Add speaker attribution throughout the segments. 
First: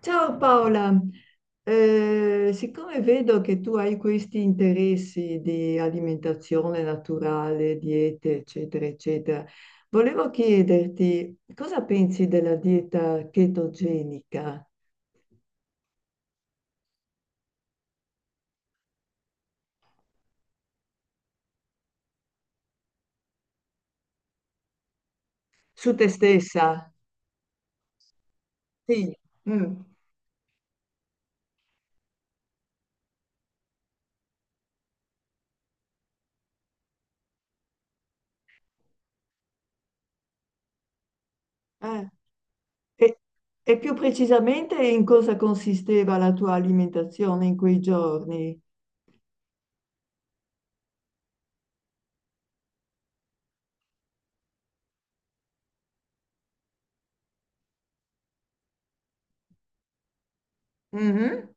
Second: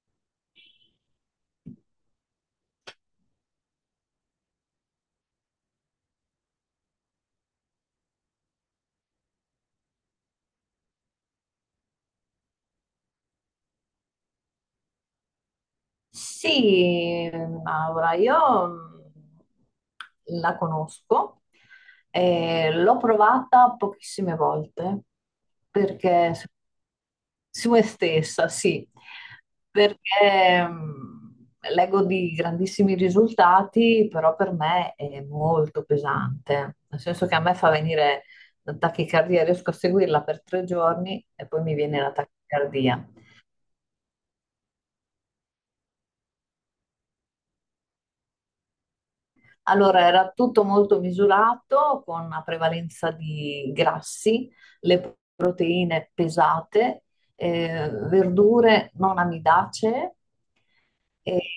Speaker 1: Ciao Paola. Siccome vedo che tu hai questi interessi di alimentazione naturale, diete, eccetera, eccetera, volevo chiederti cosa pensi della dieta chetogenica
Speaker 2: Sì, Maura, io la conosco. L'ho provata pochissime volte,
Speaker 1: su te
Speaker 2: perché
Speaker 1: stessa?
Speaker 2: su me stessa, sì,
Speaker 1: Sì. Mm.
Speaker 2: perché leggo di grandissimi risultati, però per me è molto pesante, nel senso che a me fa venire la tachicardia. Riesco a seguirla per 3 giorni e poi mi viene
Speaker 1: Eh,
Speaker 2: la tachicardia.
Speaker 1: E, e più precisamente in cosa consisteva la tua alimentazione in quei giorni?
Speaker 2: Allora, era tutto molto misurato, con una prevalenza di grassi, le proteine pesate, verdure non amidacee e
Speaker 1: Mhm.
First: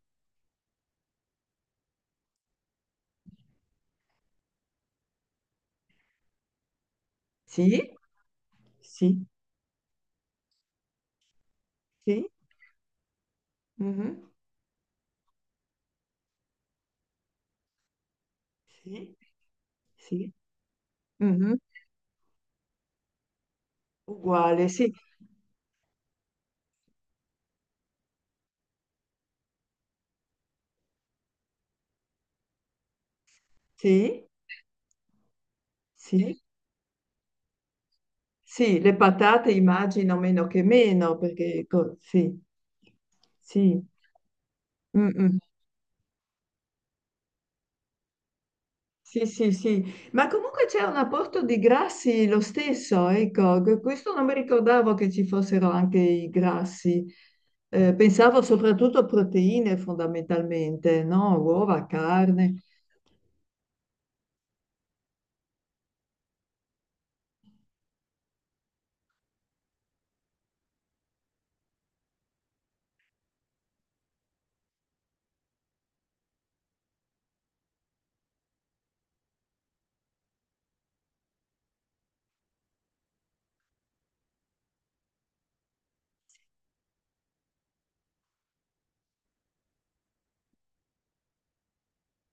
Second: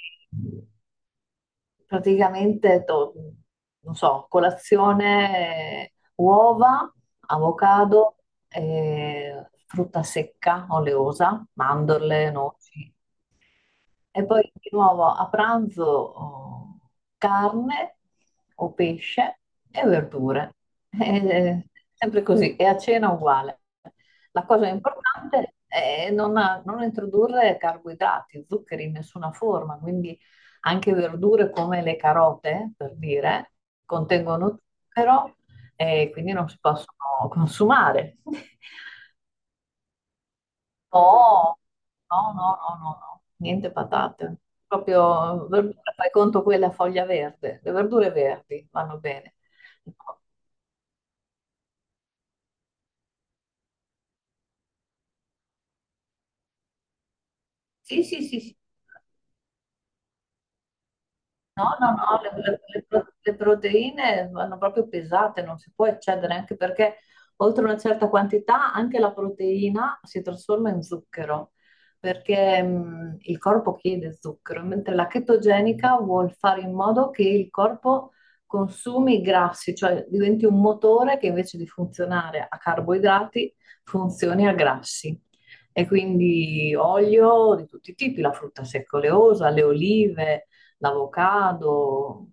Speaker 2: praticamente, non so, colazione, uova,
Speaker 1: Sì,
Speaker 2: avocado,
Speaker 1: sì,
Speaker 2: frutta secca, oleosa,
Speaker 1: sì,
Speaker 2: mandorle, noci. E
Speaker 1: mhm.
Speaker 2: poi di nuovo a pranzo oh, carne o
Speaker 1: Sì,
Speaker 2: pesce e
Speaker 1: sì.
Speaker 2: verdure.
Speaker 1: Mm-hmm.
Speaker 2: Eh, Sempre così. E a cena uguale. La
Speaker 1: Uguale,
Speaker 2: cosa
Speaker 1: sì,
Speaker 2: importante è non introdurre carboidrati, zuccheri in nessuna forma, quindi anche verdure come le carote, per dire,
Speaker 1: sì,
Speaker 2: contengono zucchero e quindi
Speaker 1: sì,
Speaker 2: non si possono consumare.
Speaker 1: sì, le patate immagino meno che meno,
Speaker 2: No,
Speaker 1: perché
Speaker 2: no,
Speaker 1: sì,
Speaker 2: no, no, no, no, niente
Speaker 1: sì,
Speaker 2: patate.
Speaker 1: mm, mm.
Speaker 2: Proprio verdura, fai conto quella foglia verde, le verdure verdi vanno
Speaker 1: Sì,
Speaker 2: bene.
Speaker 1: sì, sì,
Speaker 2: No.
Speaker 1: ma comunque c'è un apporto di grassi lo stesso, ecco, questo non mi ricordavo che ci fossero anche i grassi.
Speaker 2: Sì, sì, sì,
Speaker 1: Pensavo
Speaker 2: sì.
Speaker 1: soprattutto a proteine fondamentalmente, no?
Speaker 2: No,
Speaker 1: Uova,
Speaker 2: no, no,
Speaker 1: carne.
Speaker 2: le pro- le proteine vanno proprio pesate, non si può eccedere, anche perché oltre una certa quantità anche la proteina si trasforma in zucchero, perché il corpo chiede zucchero, mentre la chetogenica vuol fare in modo che il corpo consumi i grassi, cioè diventi un motore che invece di funzionare a carboidrati funzioni a grassi. E quindi olio di tutti i tipi, la frutta secca oleosa, le olive, l'avocado,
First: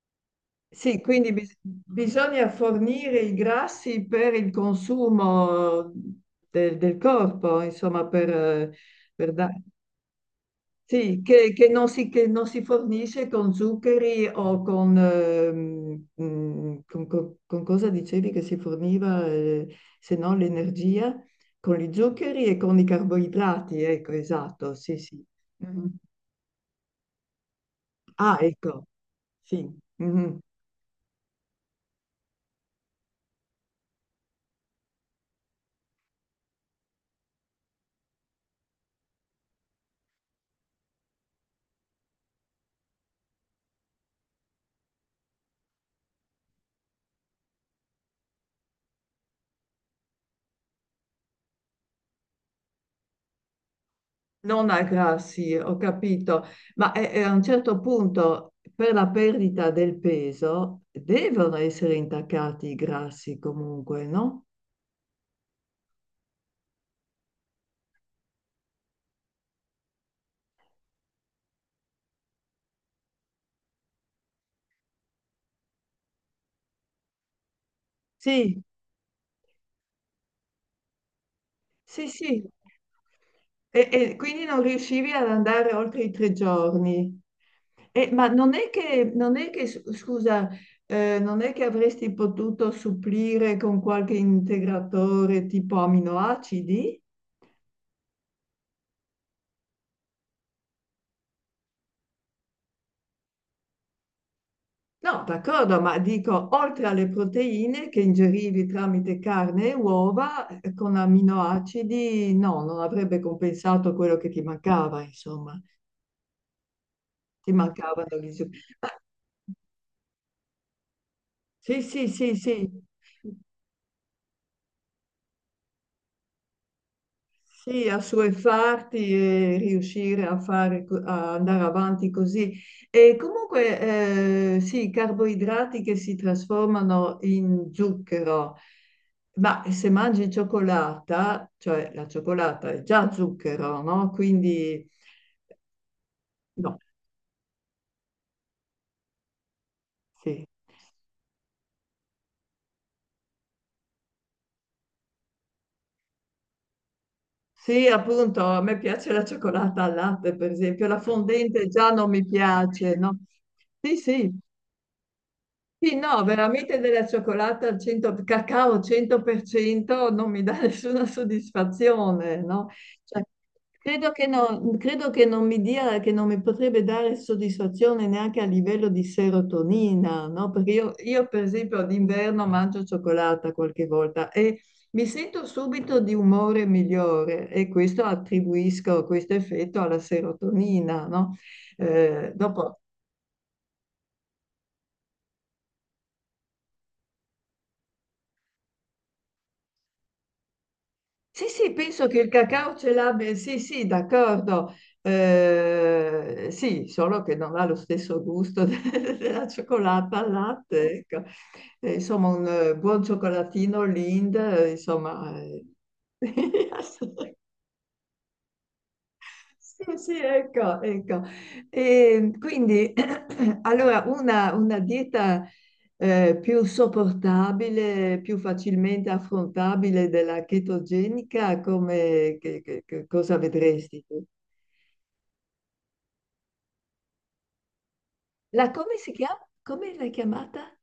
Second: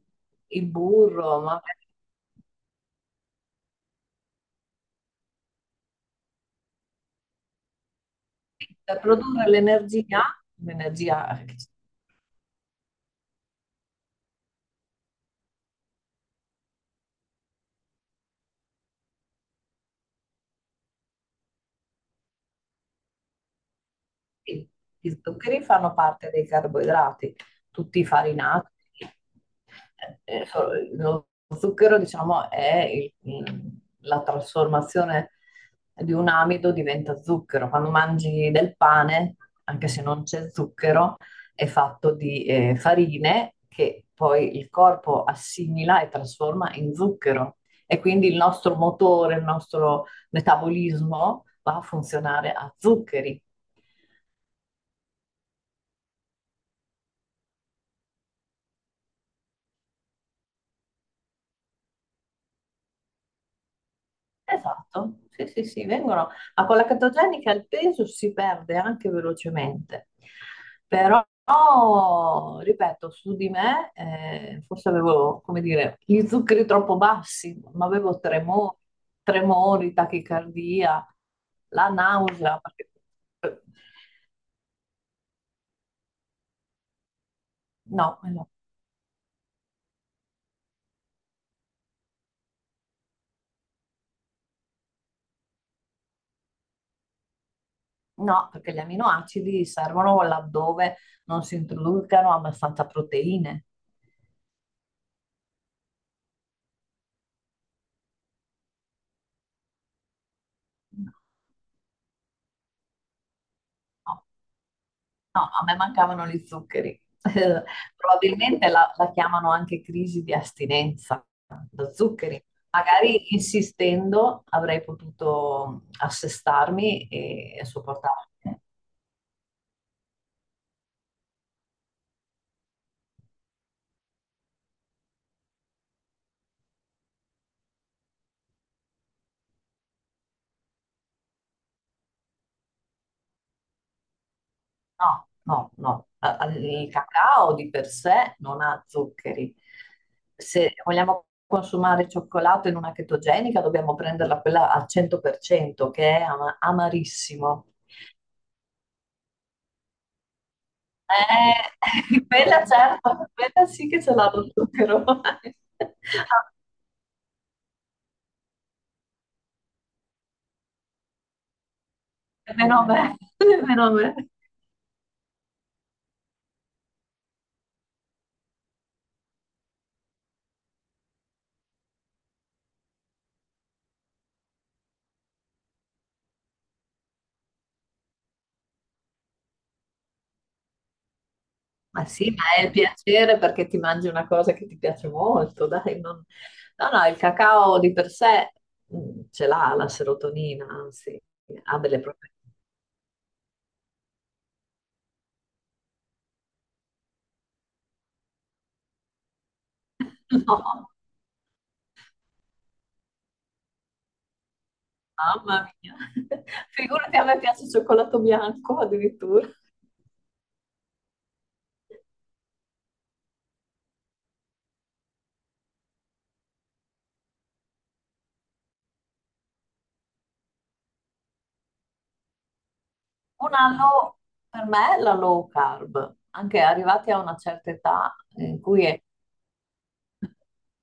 Speaker 2: il
Speaker 1: Sì, quindi
Speaker 2: burro, ma
Speaker 1: bisogna fornire i grassi per il consumo del corpo, insomma,
Speaker 2: per
Speaker 1: per
Speaker 2: produrre l'energia,
Speaker 1: sì,
Speaker 2: l'energia che ci…
Speaker 1: che non si fornisce con zuccheri o con, con, con cosa dicevi che si forniva, se no l'energia, con gli zuccheri e con i carboidrati, ecco,
Speaker 2: Sì,
Speaker 1: esatto, sì,
Speaker 2: gli
Speaker 1: sì.
Speaker 2: zuccheri
Speaker 1: Mhm.
Speaker 2: fanno parte dei carboidrati, tutti i
Speaker 1: Ah,
Speaker 2: farinati.
Speaker 1: ecco, sì. Mhm.
Speaker 2: eh, eh, so- Lo zucchero, diciamo, è la trasformazione di un amido, diventa zucchero. Quando mangi del pane, anche se non c'è zucchero, è fatto di farine che poi il corpo assimila e trasforma in zucchero. E quindi il nostro motore, il nostro metabolismo va a funzionare a zuccheri.
Speaker 1: Non aggrassi, ho capito, ma a un certo punto per la perdita del peso devono essere intaccati i grassi comunque, no?
Speaker 2: Esatto, sì, sì, sì, vengono… a quella catogenica il peso si perde anche velocemente, però ripeto, su di me forse avevo, come dire, gli zuccheri troppo bassi, ma avevo
Speaker 1: Sì,
Speaker 2: tremori, tremori, tachicardia, la
Speaker 1: sì, sì.
Speaker 2: nausea, perché-
Speaker 1: E quindi non riuscivi ad andare oltre i 3 giorni.
Speaker 2: No,
Speaker 1: Ma
Speaker 2: no,
Speaker 1: non è che, non è che, scusa, non è che avresti potuto supplire con qualche integratore tipo aminoacidi?
Speaker 2: no, perché gli aminoacidi servono laddove non si introducano abbastanza proteine.
Speaker 1: No, d'accordo, ma dico, oltre alle proteine che ingerivi tramite carne e uova, con aminoacidi, no, non avrebbe compensato
Speaker 2: No.
Speaker 1: quello che ti mancava,
Speaker 2: No,
Speaker 1: insomma,
Speaker 2: a me mancavano gli zuccheri.
Speaker 1: ti mancavano gli
Speaker 2: Probabilmente
Speaker 1: zuccheri.
Speaker 2: la,
Speaker 1: Ah.
Speaker 2: la chiamano anche crisi di astinenza
Speaker 1: Sì,
Speaker 2: da
Speaker 1: sì, sì,
Speaker 2: zuccheri.
Speaker 1: sì.
Speaker 2: Magari insistendo avrei potuto assestarmi e
Speaker 1: Sì,
Speaker 2: sopportarlo.
Speaker 1: assuefarti e riuscire a fare, a andare avanti così. E comunque, sì, i carboidrati che si trasformano in zucchero, ma se mangi cioccolata, cioè la cioccolata è già zucchero, no? Quindi,
Speaker 2: No, no, no.
Speaker 1: no,
Speaker 2: Il cacao di per sé non ha zuccheri.
Speaker 1: sì.
Speaker 2: Se vogliamo consumare cioccolato in una chetogenica, dobbiamo prenderla quella al 100%, che è amarissimo.
Speaker 1: Sì, appunto, a me piace la cioccolata al latte, per esempio, la fondente già non mi
Speaker 2: Quella
Speaker 1: piace, no?
Speaker 2: certo, quella sì
Speaker 1: Sì,
Speaker 2: che ce l'ha
Speaker 1: sì.
Speaker 2: lo zucchero.
Speaker 1: Sì, no,
Speaker 2: Ah,
Speaker 1: veramente della cioccolata al 100, cacao al 100% non mi dà nessuna soddisfazione, no?
Speaker 2: meno a me,
Speaker 1: Cioè,
Speaker 2: meno a me.
Speaker 1: credo che non mi dia, che non mi potrebbe dare soddisfazione neanche a livello di serotonina, no? Perché io, per esempio d'inverno mangio cioccolata qualche volta e mi sento subito di umore migliore e questo attribuisco questo effetto alla serotonina, no?
Speaker 2: Ma sì, ma è il
Speaker 1: Dopo
Speaker 2: piacere perché ti mangi una cosa che ti piace molto, dai. No, no, il cacao di per sé ce l'ha la serotonina, anzi,
Speaker 1: sì, sì,
Speaker 2: ha delle
Speaker 1: penso che il
Speaker 2: proprietà.
Speaker 1: cacao ce l'abbia, sì, sì, d'accordo. Sì, solo che non ha lo stesso gusto della cioccolata al
Speaker 2: No,
Speaker 1: latte, ecco. Insomma, un buon cioccolatino Lind,
Speaker 2: mamma mia. Figurati, a me piace il cioccolato bianco addirittura.
Speaker 1: sì, sì, ecco, ecco. E quindi, allora, una dieta più sopportabile, più facilmente affrontabile della chetogenica, come, che cosa
Speaker 2: Un
Speaker 1: vedresti
Speaker 2: anno
Speaker 1: tu?
Speaker 2: per me è la low carb, anche arrivati a una certa età in
Speaker 1: La,
Speaker 2: cui
Speaker 1: come
Speaker 2: è…
Speaker 1: si chiama? Come l'hai chiamata?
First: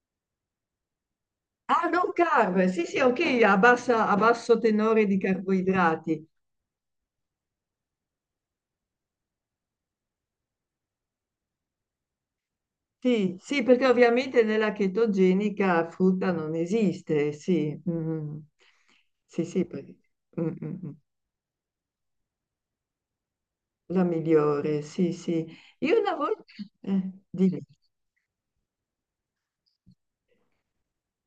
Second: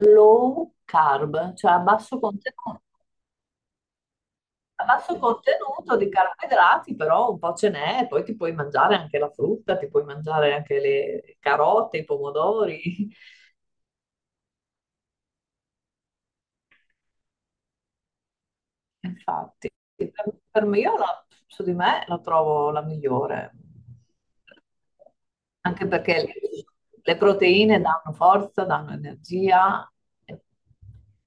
Speaker 2: low carb, cioè
Speaker 1: Ah, non carb, sì, sì, ok, a, a basso
Speaker 2: a
Speaker 1: tenore di
Speaker 2: basso contenuto di
Speaker 1: carboidrati.
Speaker 2: carboidrati, però un po' ce n'è, poi ti puoi mangiare anche la frutta, ti puoi mangiare anche le carote, i pomodori.
Speaker 1: Sì, sì, perché ovviamente nella chetogenica frutta non esiste, sì, mm. Sì, sì,
Speaker 2: Infatti,
Speaker 1: perché-
Speaker 2: per,
Speaker 1: mm,
Speaker 2: per
Speaker 1: mm,
Speaker 2: me
Speaker 1: mm.
Speaker 2: io su di me la trovo la migliore,
Speaker 1: La migliore, sì, sì.
Speaker 2: anche
Speaker 1: Io una
Speaker 2: perché
Speaker 1: volta,
Speaker 2: le
Speaker 1: dimmi.
Speaker 2: proteine danno forza, danno energia e,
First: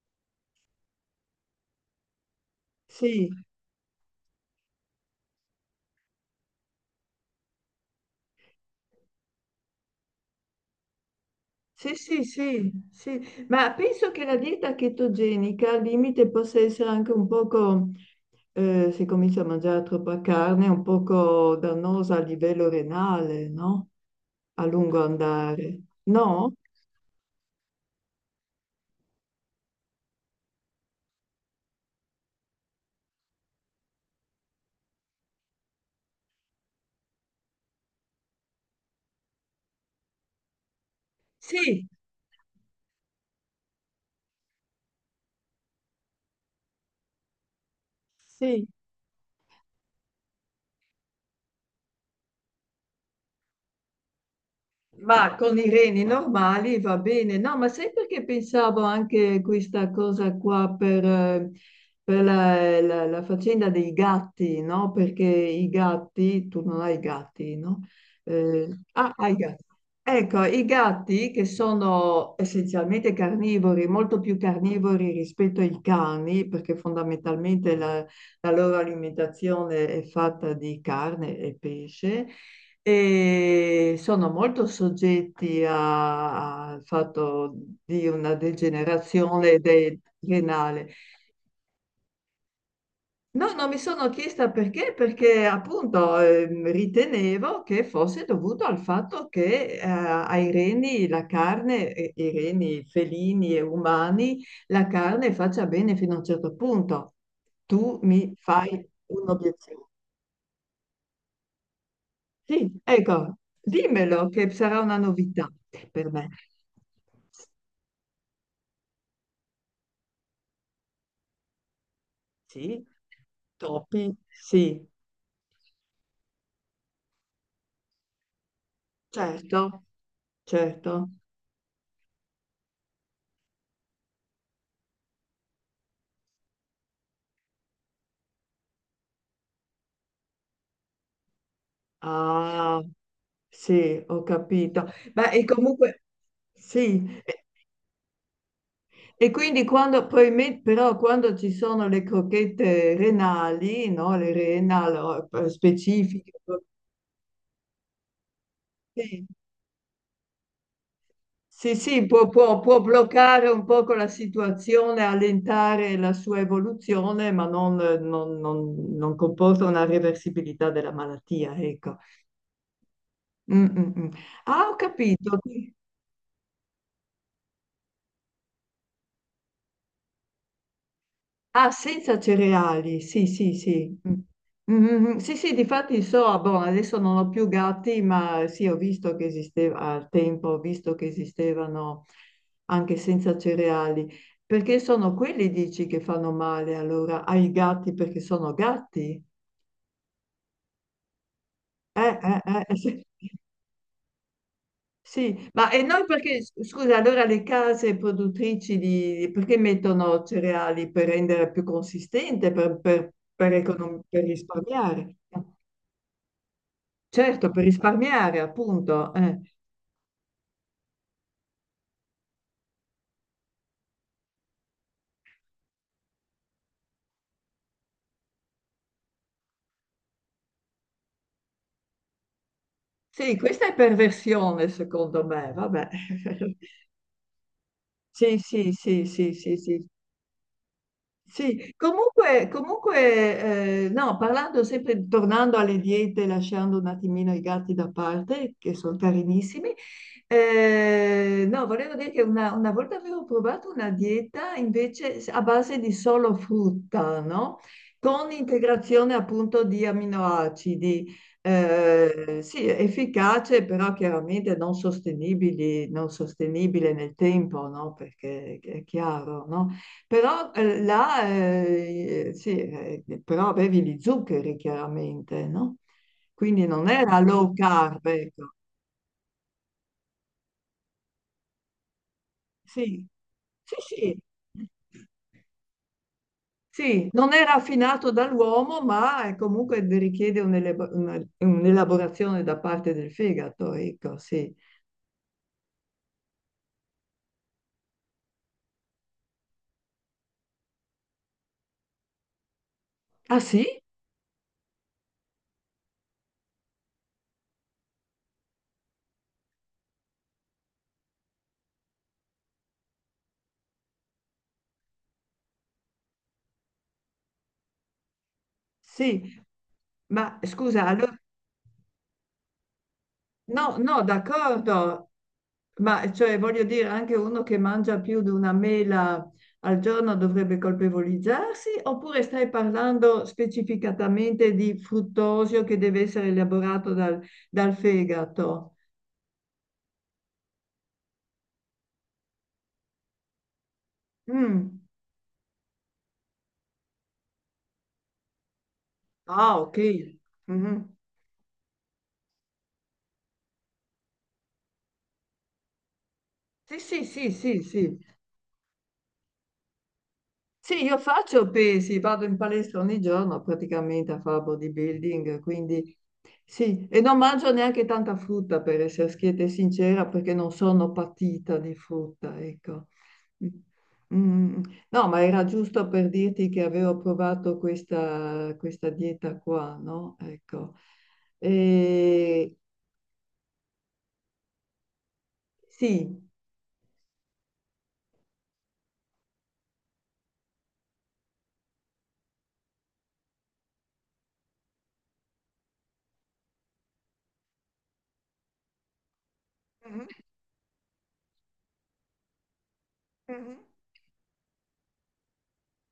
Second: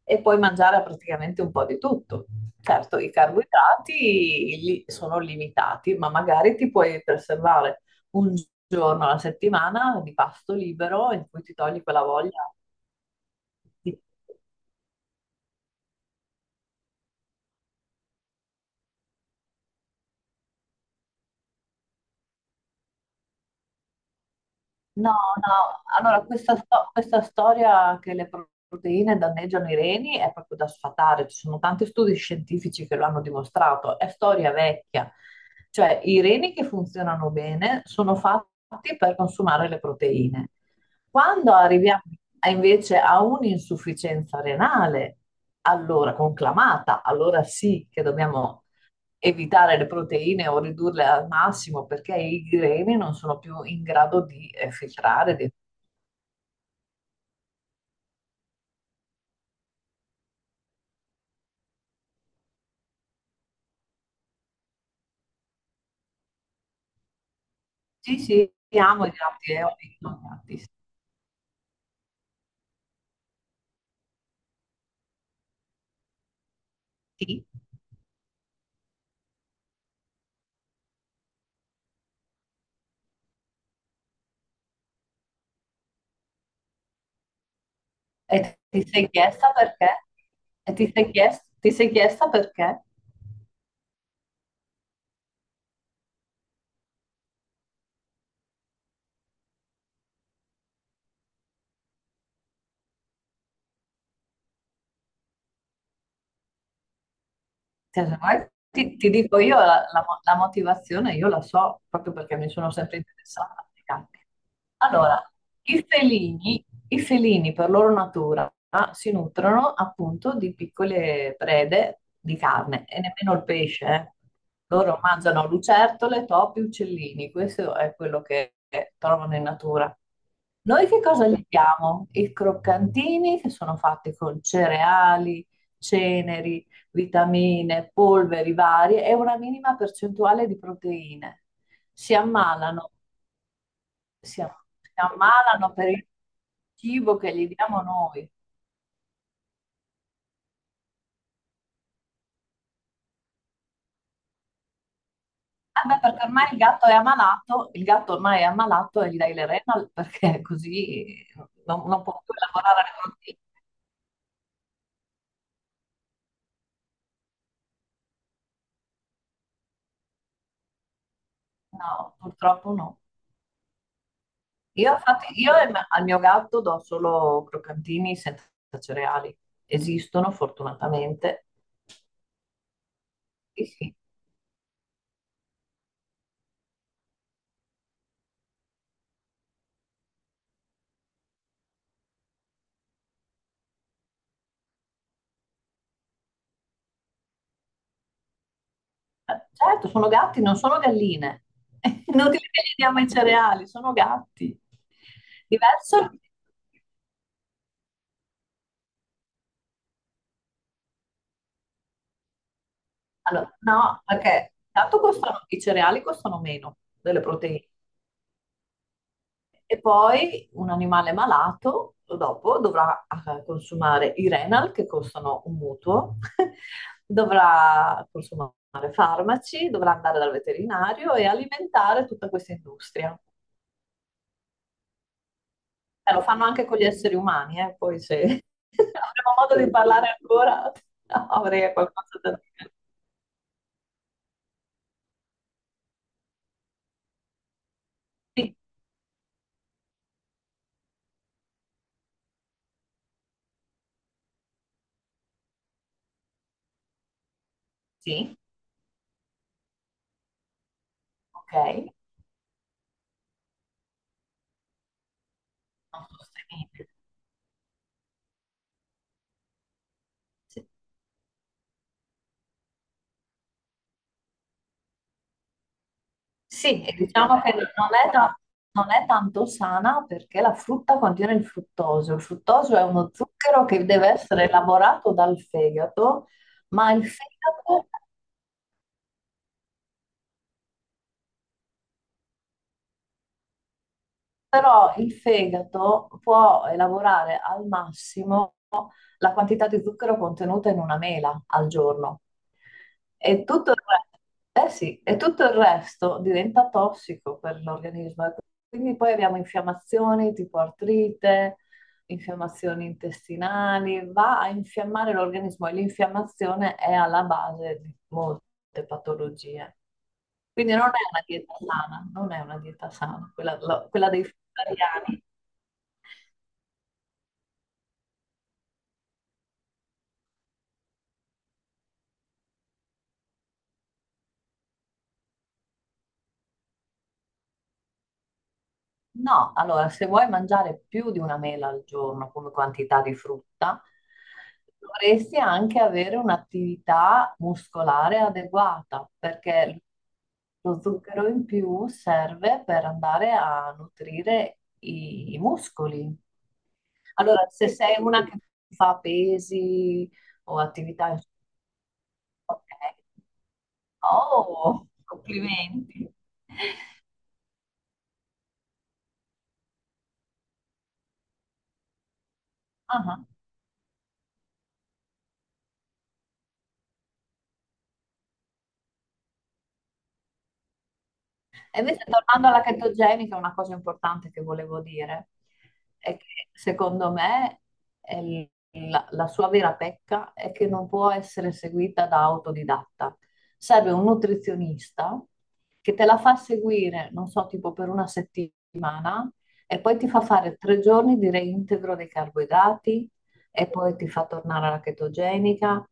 Speaker 2: e puoi mangiare praticamente un po' di tutto. Certo, i
Speaker 1: Sì,
Speaker 2: carboidrati sono limitati, ma magari ti puoi preservare 1 giorno alla settimana di pasto libero in cui ti togli
Speaker 1: sì,
Speaker 2: quella
Speaker 1: sì,
Speaker 2: voglia.
Speaker 1: sì, sì, ma
Speaker 2: di…
Speaker 1: penso che la dieta chetogenica al limite possa essere anche un poco, se comincia a mangiare troppa carne, un poco dannosa a livello renale, no? A lungo
Speaker 2: No,
Speaker 1: andare.
Speaker 2: no, allora
Speaker 1: No?
Speaker 2: questa storia che le proteine danneggiano i reni è proprio da sfatare, ci sono tanti studi scientifici che lo hanno dimostrato, è storia vecchia, cioè i reni che funzionano bene sono fatti per consumare le proteine. Quando
Speaker 1: Sì,
Speaker 2: arriviamo invece a un'insufficienza renale, allora conclamata, allora sì che dobbiamo
Speaker 1: sì.
Speaker 2: evitare le proteine o ridurle al massimo perché i greni non sono più in grado di
Speaker 1: Ma
Speaker 2: filtrare.
Speaker 1: con i reni normali va bene, no, ma sai perché pensavo anche questa cosa qua per la faccenda dei gatti, no? Perché i gatti, tu non hai gatti, no?
Speaker 2: Sì, sì, amo i
Speaker 1: Ah, hai
Speaker 2: gatti
Speaker 1: gatti.
Speaker 2: e ho detto
Speaker 1: Ecco,
Speaker 2: gatti.
Speaker 1: i gatti che sono essenzialmente carnivori, molto più carnivori rispetto ai cani, perché
Speaker 2: Sì.
Speaker 1: fondamentalmente la loro alimentazione è fatta di carne e pesce e sono molto soggetti al fatto di una
Speaker 2: E ti sei chiesta
Speaker 1: degenerazione
Speaker 2: perché? E ti
Speaker 1: renale.
Speaker 2: sei chiesta perché?
Speaker 1: No, non mi sono chiesta perché, perché appunto ritenevo che fosse dovuto al fatto che ai reni la carne, i reni felini e umani, la carne faccia bene fino a un certo punto. Tu
Speaker 2: Cioè, se
Speaker 1: mi
Speaker 2: vuoi,
Speaker 1: fai
Speaker 2: ti dico io
Speaker 1: un'obiezione.
Speaker 2: la motivazione, io la so proprio perché mi sono
Speaker 1: Sì,
Speaker 2: sempre
Speaker 1: ecco,
Speaker 2: interessata ai gatti.
Speaker 1: dimmelo che sarà una
Speaker 2: Allora,
Speaker 1: novità
Speaker 2: i
Speaker 1: per me.
Speaker 2: felini, i felini per loro natura ah, si nutrono appunto di piccole prede di
Speaker 1: Sì,
Speaker 2: carne e nemmeno il
Speaker 1: Top.
Speaker 2: pesce.
Speaker 1: Topi, sì.
Speaker 2: Loro mangiano lucertole, topi, uccellini, questo è quello che trovano in
Speaker 1: Certo.
Speaker 2: natura. Noi che
Speaker 1: Certo.
Speaker 2: cosa gli diamo? I croccantini, che sono fatti con cereali, ceneri, vitamine, polveri varie e una minima percentuale di proteine. Si
Speaker 1: Ah,
Speaker 2: ammalano,
Speaker 1: sì, ho
Speaker 2: si am-
Speaker 1: capito.
Speaker 2: si
Speaker 1: Ma e
Speaker 2: ammalano per
Speaker 1: comunque,
Speaker 2: il
Speaker 1: sì,
Speaker 2: cibo che gli diamo noi.
Speaker 1: e quindi quando, probabilmente, però quando ci sono le crochette renali, no, le renal
Speaker 2: Ah, beh, perché
Speaker 1: specifiche,
Speaker 2: ormai il gatto è ammalato, il gatto ormai è ammalato e gli
Speaker 1: sì,
Speaker 2: dai le renal perché così
Speaker 1: sì,
Speaker 2: non, non
Speaker 1: sì,
Speaker 2: può
Speaker 1: può,
Speaker 2: più
Speaker 1: può
Speaker 2: lavorare le proteine.
Speaker 1: bloccare un poco la situazione, allentare la sua evoluzione, ma non, non comporta una reversibilità della malattia, ecco.
Speaker 2: No, purtroppo no.
Speaker 1: Mm, mm, mm. Ah, ho
Speaker 2: Io, infatti,
Speaker 1: capito.
Speaker 2: al mio gatto do solo croccantini senza cereali. Esistono fortunatamente.
Speaker 1: Ah, senza cereali, sì, sì,
Speaker 2: Sì, sì.
Speaker 1: sì. Mm. Mm, mm, mm. Sì, sì, difatti so, ah, boh, adesso non ho più gatti, ma sì, ho visto che esisteva al tempo, ho visto che esistevano anche senza cereali. Perché sono quelli, dici, che fanno male allora ai gatti perché sono gatti?
Speaker 2: Certo, sono gatti, non sono galline. È
Speaker 1: Eh,
Speaker 2: inutile che
Speaker 1: eh,
Speaker 2: gli
Speaker 1: eh,
Speaker 2: diamo
Speaker 1: sì.
Speaker 2: i cereali, sono gatti.
Speaker 1: Sì, ma e noi
Speaker 2: Diverso?
Speaker 1: perché, scusa, allora le case produttrici di, perché mettono cereali per rendere più consistente, per, per
Speaker 2: Allora, no,
Speaker 1: per
Speaker 2: perché tanto
Speaker 1: risparmiare?
Speaker 2: costano, i cereali costano meno delle
Speaker 1: Certo, per
Speaker 2: proteine.
Speaker 1: risparmiare, appunto.
Speaker 2: E poi un animale malato dopo dovrà consumare i renal che costano un mutuo, dovrà consumare farmaci, dovrà andare dal veterinario e alimentare tutta questa industria.
Speaker 1: Sì, questa è perversione, secondo me, vabbè.
Speaker 2: Lo fanno anche con gli esseri umani, poi se
Speaker 1: Sì, sì, sì, sì,
Speaker 2: avremo
Speaker 1: sì,
Speaker 2: modo di
Speaker 1: sì.
Speaker 2: parlare ancora
Speaker 1: Sì,
Speaker 2: avrei qualcosa da
Speaker 1: comunque,
Speaker 2: dire.
Speaker 1: comunque no, parlando sempre, tornando alle diete, lasciando un attimino i gatti da parte,
Speaker 2: Sì,
Speaker 1: che sono carinissimi, no, volevo dire che una volta avevo provato una dieta invece a base di solo frutta, no? Con
Speaker 2: sì,
Speaker 1: integrazione appunto di aminoacidi,
Speaker 2: ok,
Speaker 1: sì, efficace, però chiaramente non sostenibili,
Speaker 2: non
Speaker 1: non
Speaker 2: sostenibile.
Speaker 1: sostenibile nel tempo, no? Perché è chiaro, no? Però
Speaker 2: Sì.
Speaker 1: là, però avevi gli zuccheri chiaramente, no? Quindi
Speaker 2: Sì,
Speaker 1: non
Speaker 2: e
Speaker 1: era
Speaker 2: diciamo
Speaker 1: low
Speaker 2: che
Speaker 1: carb, ecco.
Speaker 2: non è tanto sana perché la frutta contiene il fruttosio. Il fruttosio è
Speaker 1: Sì,
Speaker 2: uno zucchero
Speaker 1: sì,
Speaker 2: che deve
Speaker 1: sì.
Speaker 2: essere elaborato dal fegato, ma il
Speaker 1: Sì, non è
Speaker 2: fegato,
Speaker 1: raffinato dall'uomo, ma comunque richiede un'elaborazione da parte del fegato, ecco, sì.
Speaker 2: però il fegato può elaborare al massimo la quantità di zucchero contenuta in 1 mela al giorno.
Speaker 1: Ah
Speaker 2: E
Speaker 1: sì?
Speaker 2: tutto eh sì, e tutto il resto diventa tossico per l'organismo. E quindi poi abbiamo infiammazioni tipo artrite, infiammazioni intestinali, va a infiammare l'organismo e l'infiammazione è alla base di molte
Speaker 1: Sì.
Speaker 2: patologie.
Speaker 1: Ma
Speaker 2: Quindi
Speaker 1: scusa,
Speaker 2: non è
Speaker 1: allora
Speaker 2: una dieta sana, non è una dieta sana, quella,
Speaker 1: no, no,
Speaker 2: quella dei
Speaker 1: d'accordo,
Speaker 2: vegetariani.
Speaker 1: ma cioè voglio dire, anche uno che mangia più di una mela al giorno dovrebbe colpevolizzarsi, oppure stai parlando specificatamente di fruttosio che deve essere elaborato dal, dal fegato?
Speaker 2: No, allora, se vuoi mangiare più di 1 mela al giorno come quantità di frutta,
Speaker 1: Mm.
Speaker 2: dovresti anche avere un'attività muscolare adeguata,
Speaker 1: Ah, ok.
Speaker 2: perché lo
Speaker 1: Mhm.
Speaker 2: zucchero in più serve per andare a nutrire i muscoli.
Speaker 1: Sì, sì, sì,
Speaker 2: Allora,
Speaker 1: sì,
Speaker 2: se sei
Speaker 1: sì.
Speaker 2: una che fa pesi o
Speaker 1: Sì, io
Speaker 2: attività,
Speaker 1: faccio pesi, vado in
Speaker 2: ok,
Speaker 1: palestra ogni giorno praticamente a fare
Speaker 2: oh,
Speaker 1: bodybuilding, quindi
Speaker 2: complimenti.
Speaker 1: sì, e non mangio neanche tanta frutta per essere schietta e sincera, perché non sono patita di frutta, ecco.
Speaker 2: Ah.
Speaker 1: Mm, no, ma era giusto per dirti che avevo provato questa dieta qua, no? Ecco.
Speaker 2: E invece, tornando
Speaker 1: E,
Speaker 2: alla chetogenica, una cosa importante che volevo dire è
Speaker 1: sì.
Speaker 2: che secondo me è la sua vera pecca è che non può essere seguita da autodidatta. Serve un nutrizionista che te la fa seguire, non so, tipo per 1 settimana e poi
Speaker 1: Mhm,
Speaker 2: ti fa fare 3 giorni di reintegro dei carboidrati
Speaker 1: mhm.
Speaker 2: e poi ti fa tornare alla chetogenica.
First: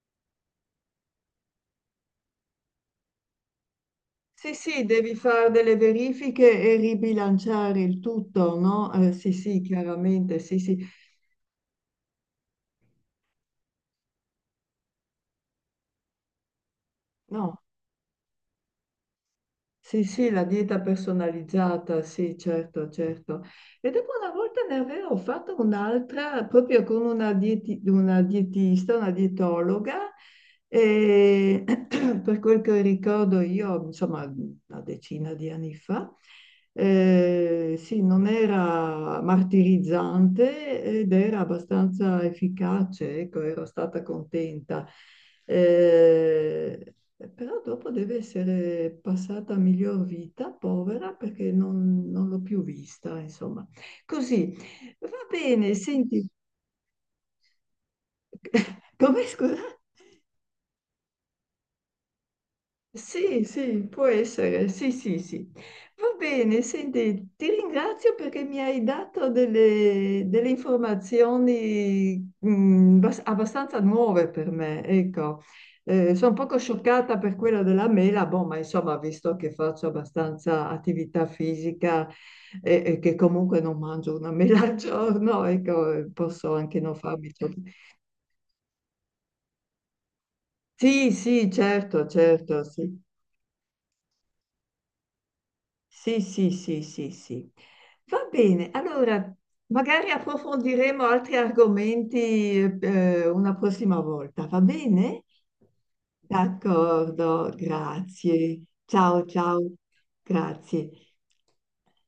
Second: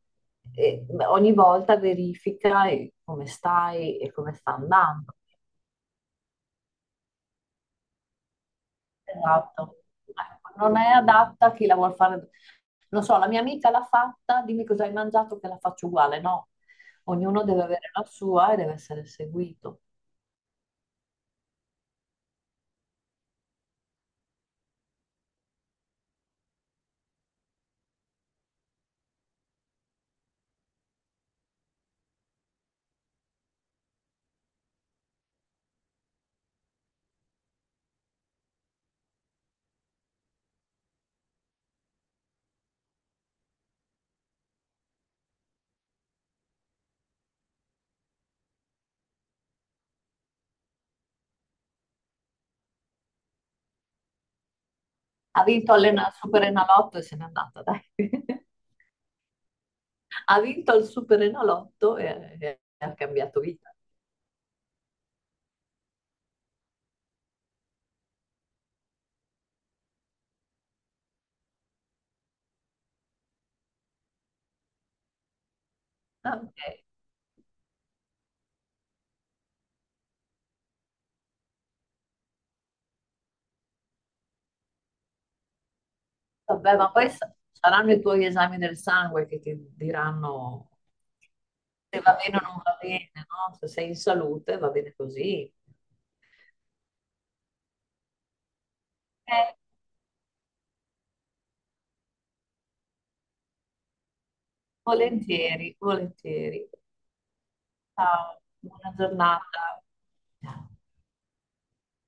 Speaker 2: E ogni volta verifica come stai e come
Speaker 1: Sì,
Speaker 2: sta
Speaker 1: sì,
Speaker 2: andando.
Speaker 1: devi fare delle verifiche e ribilanciare il tutto, no? Sì, sì,
Speaker 2: Esatto.
Speaker 1: chiaramente,
Speaker 2: Ecco,
Speaker 1: sì, sì.
Speaker 2: non è adatta a chi la vuol fare. Non so, la mia amica l'ha fatta, dimmi cosa hai mangiato che la faccio uguale. No, ognuno
Speaker 1: No,
Speaker 2: deve avere la sua e deve essere seguito.
Speaker 1: sì, sì, la dieta personalizzata, sì, certo, certo. E dopo una volta ne avevo fatto un'altra proprio con una, una dietista, una dietologa, e per quel che ricordo io, insomma, una decina di anni fa, sì, non era martirizzante ed era abbastanza efficace, ecco, ero stata contenta. Eh, Però dopo deve essere passata a miglior vita, povera, perché non, non l'ho più vista, insomma. Così, va
Speaker 2: Ha
Speaker 1: bene,
Speaker 2: vinto il
Speaker 1: senti,
Speaker 2: Super Enalotto e se n'è andata, dai.
Speaker 1: come scusa?
Speaker 2: Ha vinto il Super Enalotto e ha cambiato
Speaker 1: Sì,
Speaker 2: vita.
Speaker 1: sì, può essere, sì, sì, sì. Va bene, senti, ti ringrazio perché mi hai dato delle, delle informazioni abbastanza nuove per me, ecco. Sono un
Speaker 2: Ah,
Speaker 1: poco
Speaker 2: ok.
Speaker 1: scioccata per quella della mela, boh, ma insomma, visto che faccio abbastanza attività fisica e che comunque non mangio una mela al giorno, ecco, posso
Speaker 2: Vabbè,
Speaker 1: anche
Speaker 2: ma
Speaker 1: non
Speaker 2: poi
Speaker 1: farmi.
Speaker 2: saranno i tuoi esami del sangue che ti diranno
Speaker 1: Sì, sì,
Speaker 2: se
Speaker 1: certo,
Speaker 2: va bene o non
Speaker 1: certo,
Speaker 2: va
Speaker 1: sì.
Speaker 2: bene, no? Se sei in salute va bene così.
Speaker 1: Sì, sì, sì, sì, sì. Va bene, allora
Speaker 2: Eh,
Speaker 1: magari approfondiremo altri argomenti una prossima volta, va bene?
Speaker 2: volentieri, volentieri.
Speaker 1: D'accordo,
Speaker 2: Ciao,
Speaker 1: grazie.
Speaker 2: buona
Speaker 1: Ciao, ciao,
Speaker 2: giornata.
Speaker 1: grazie.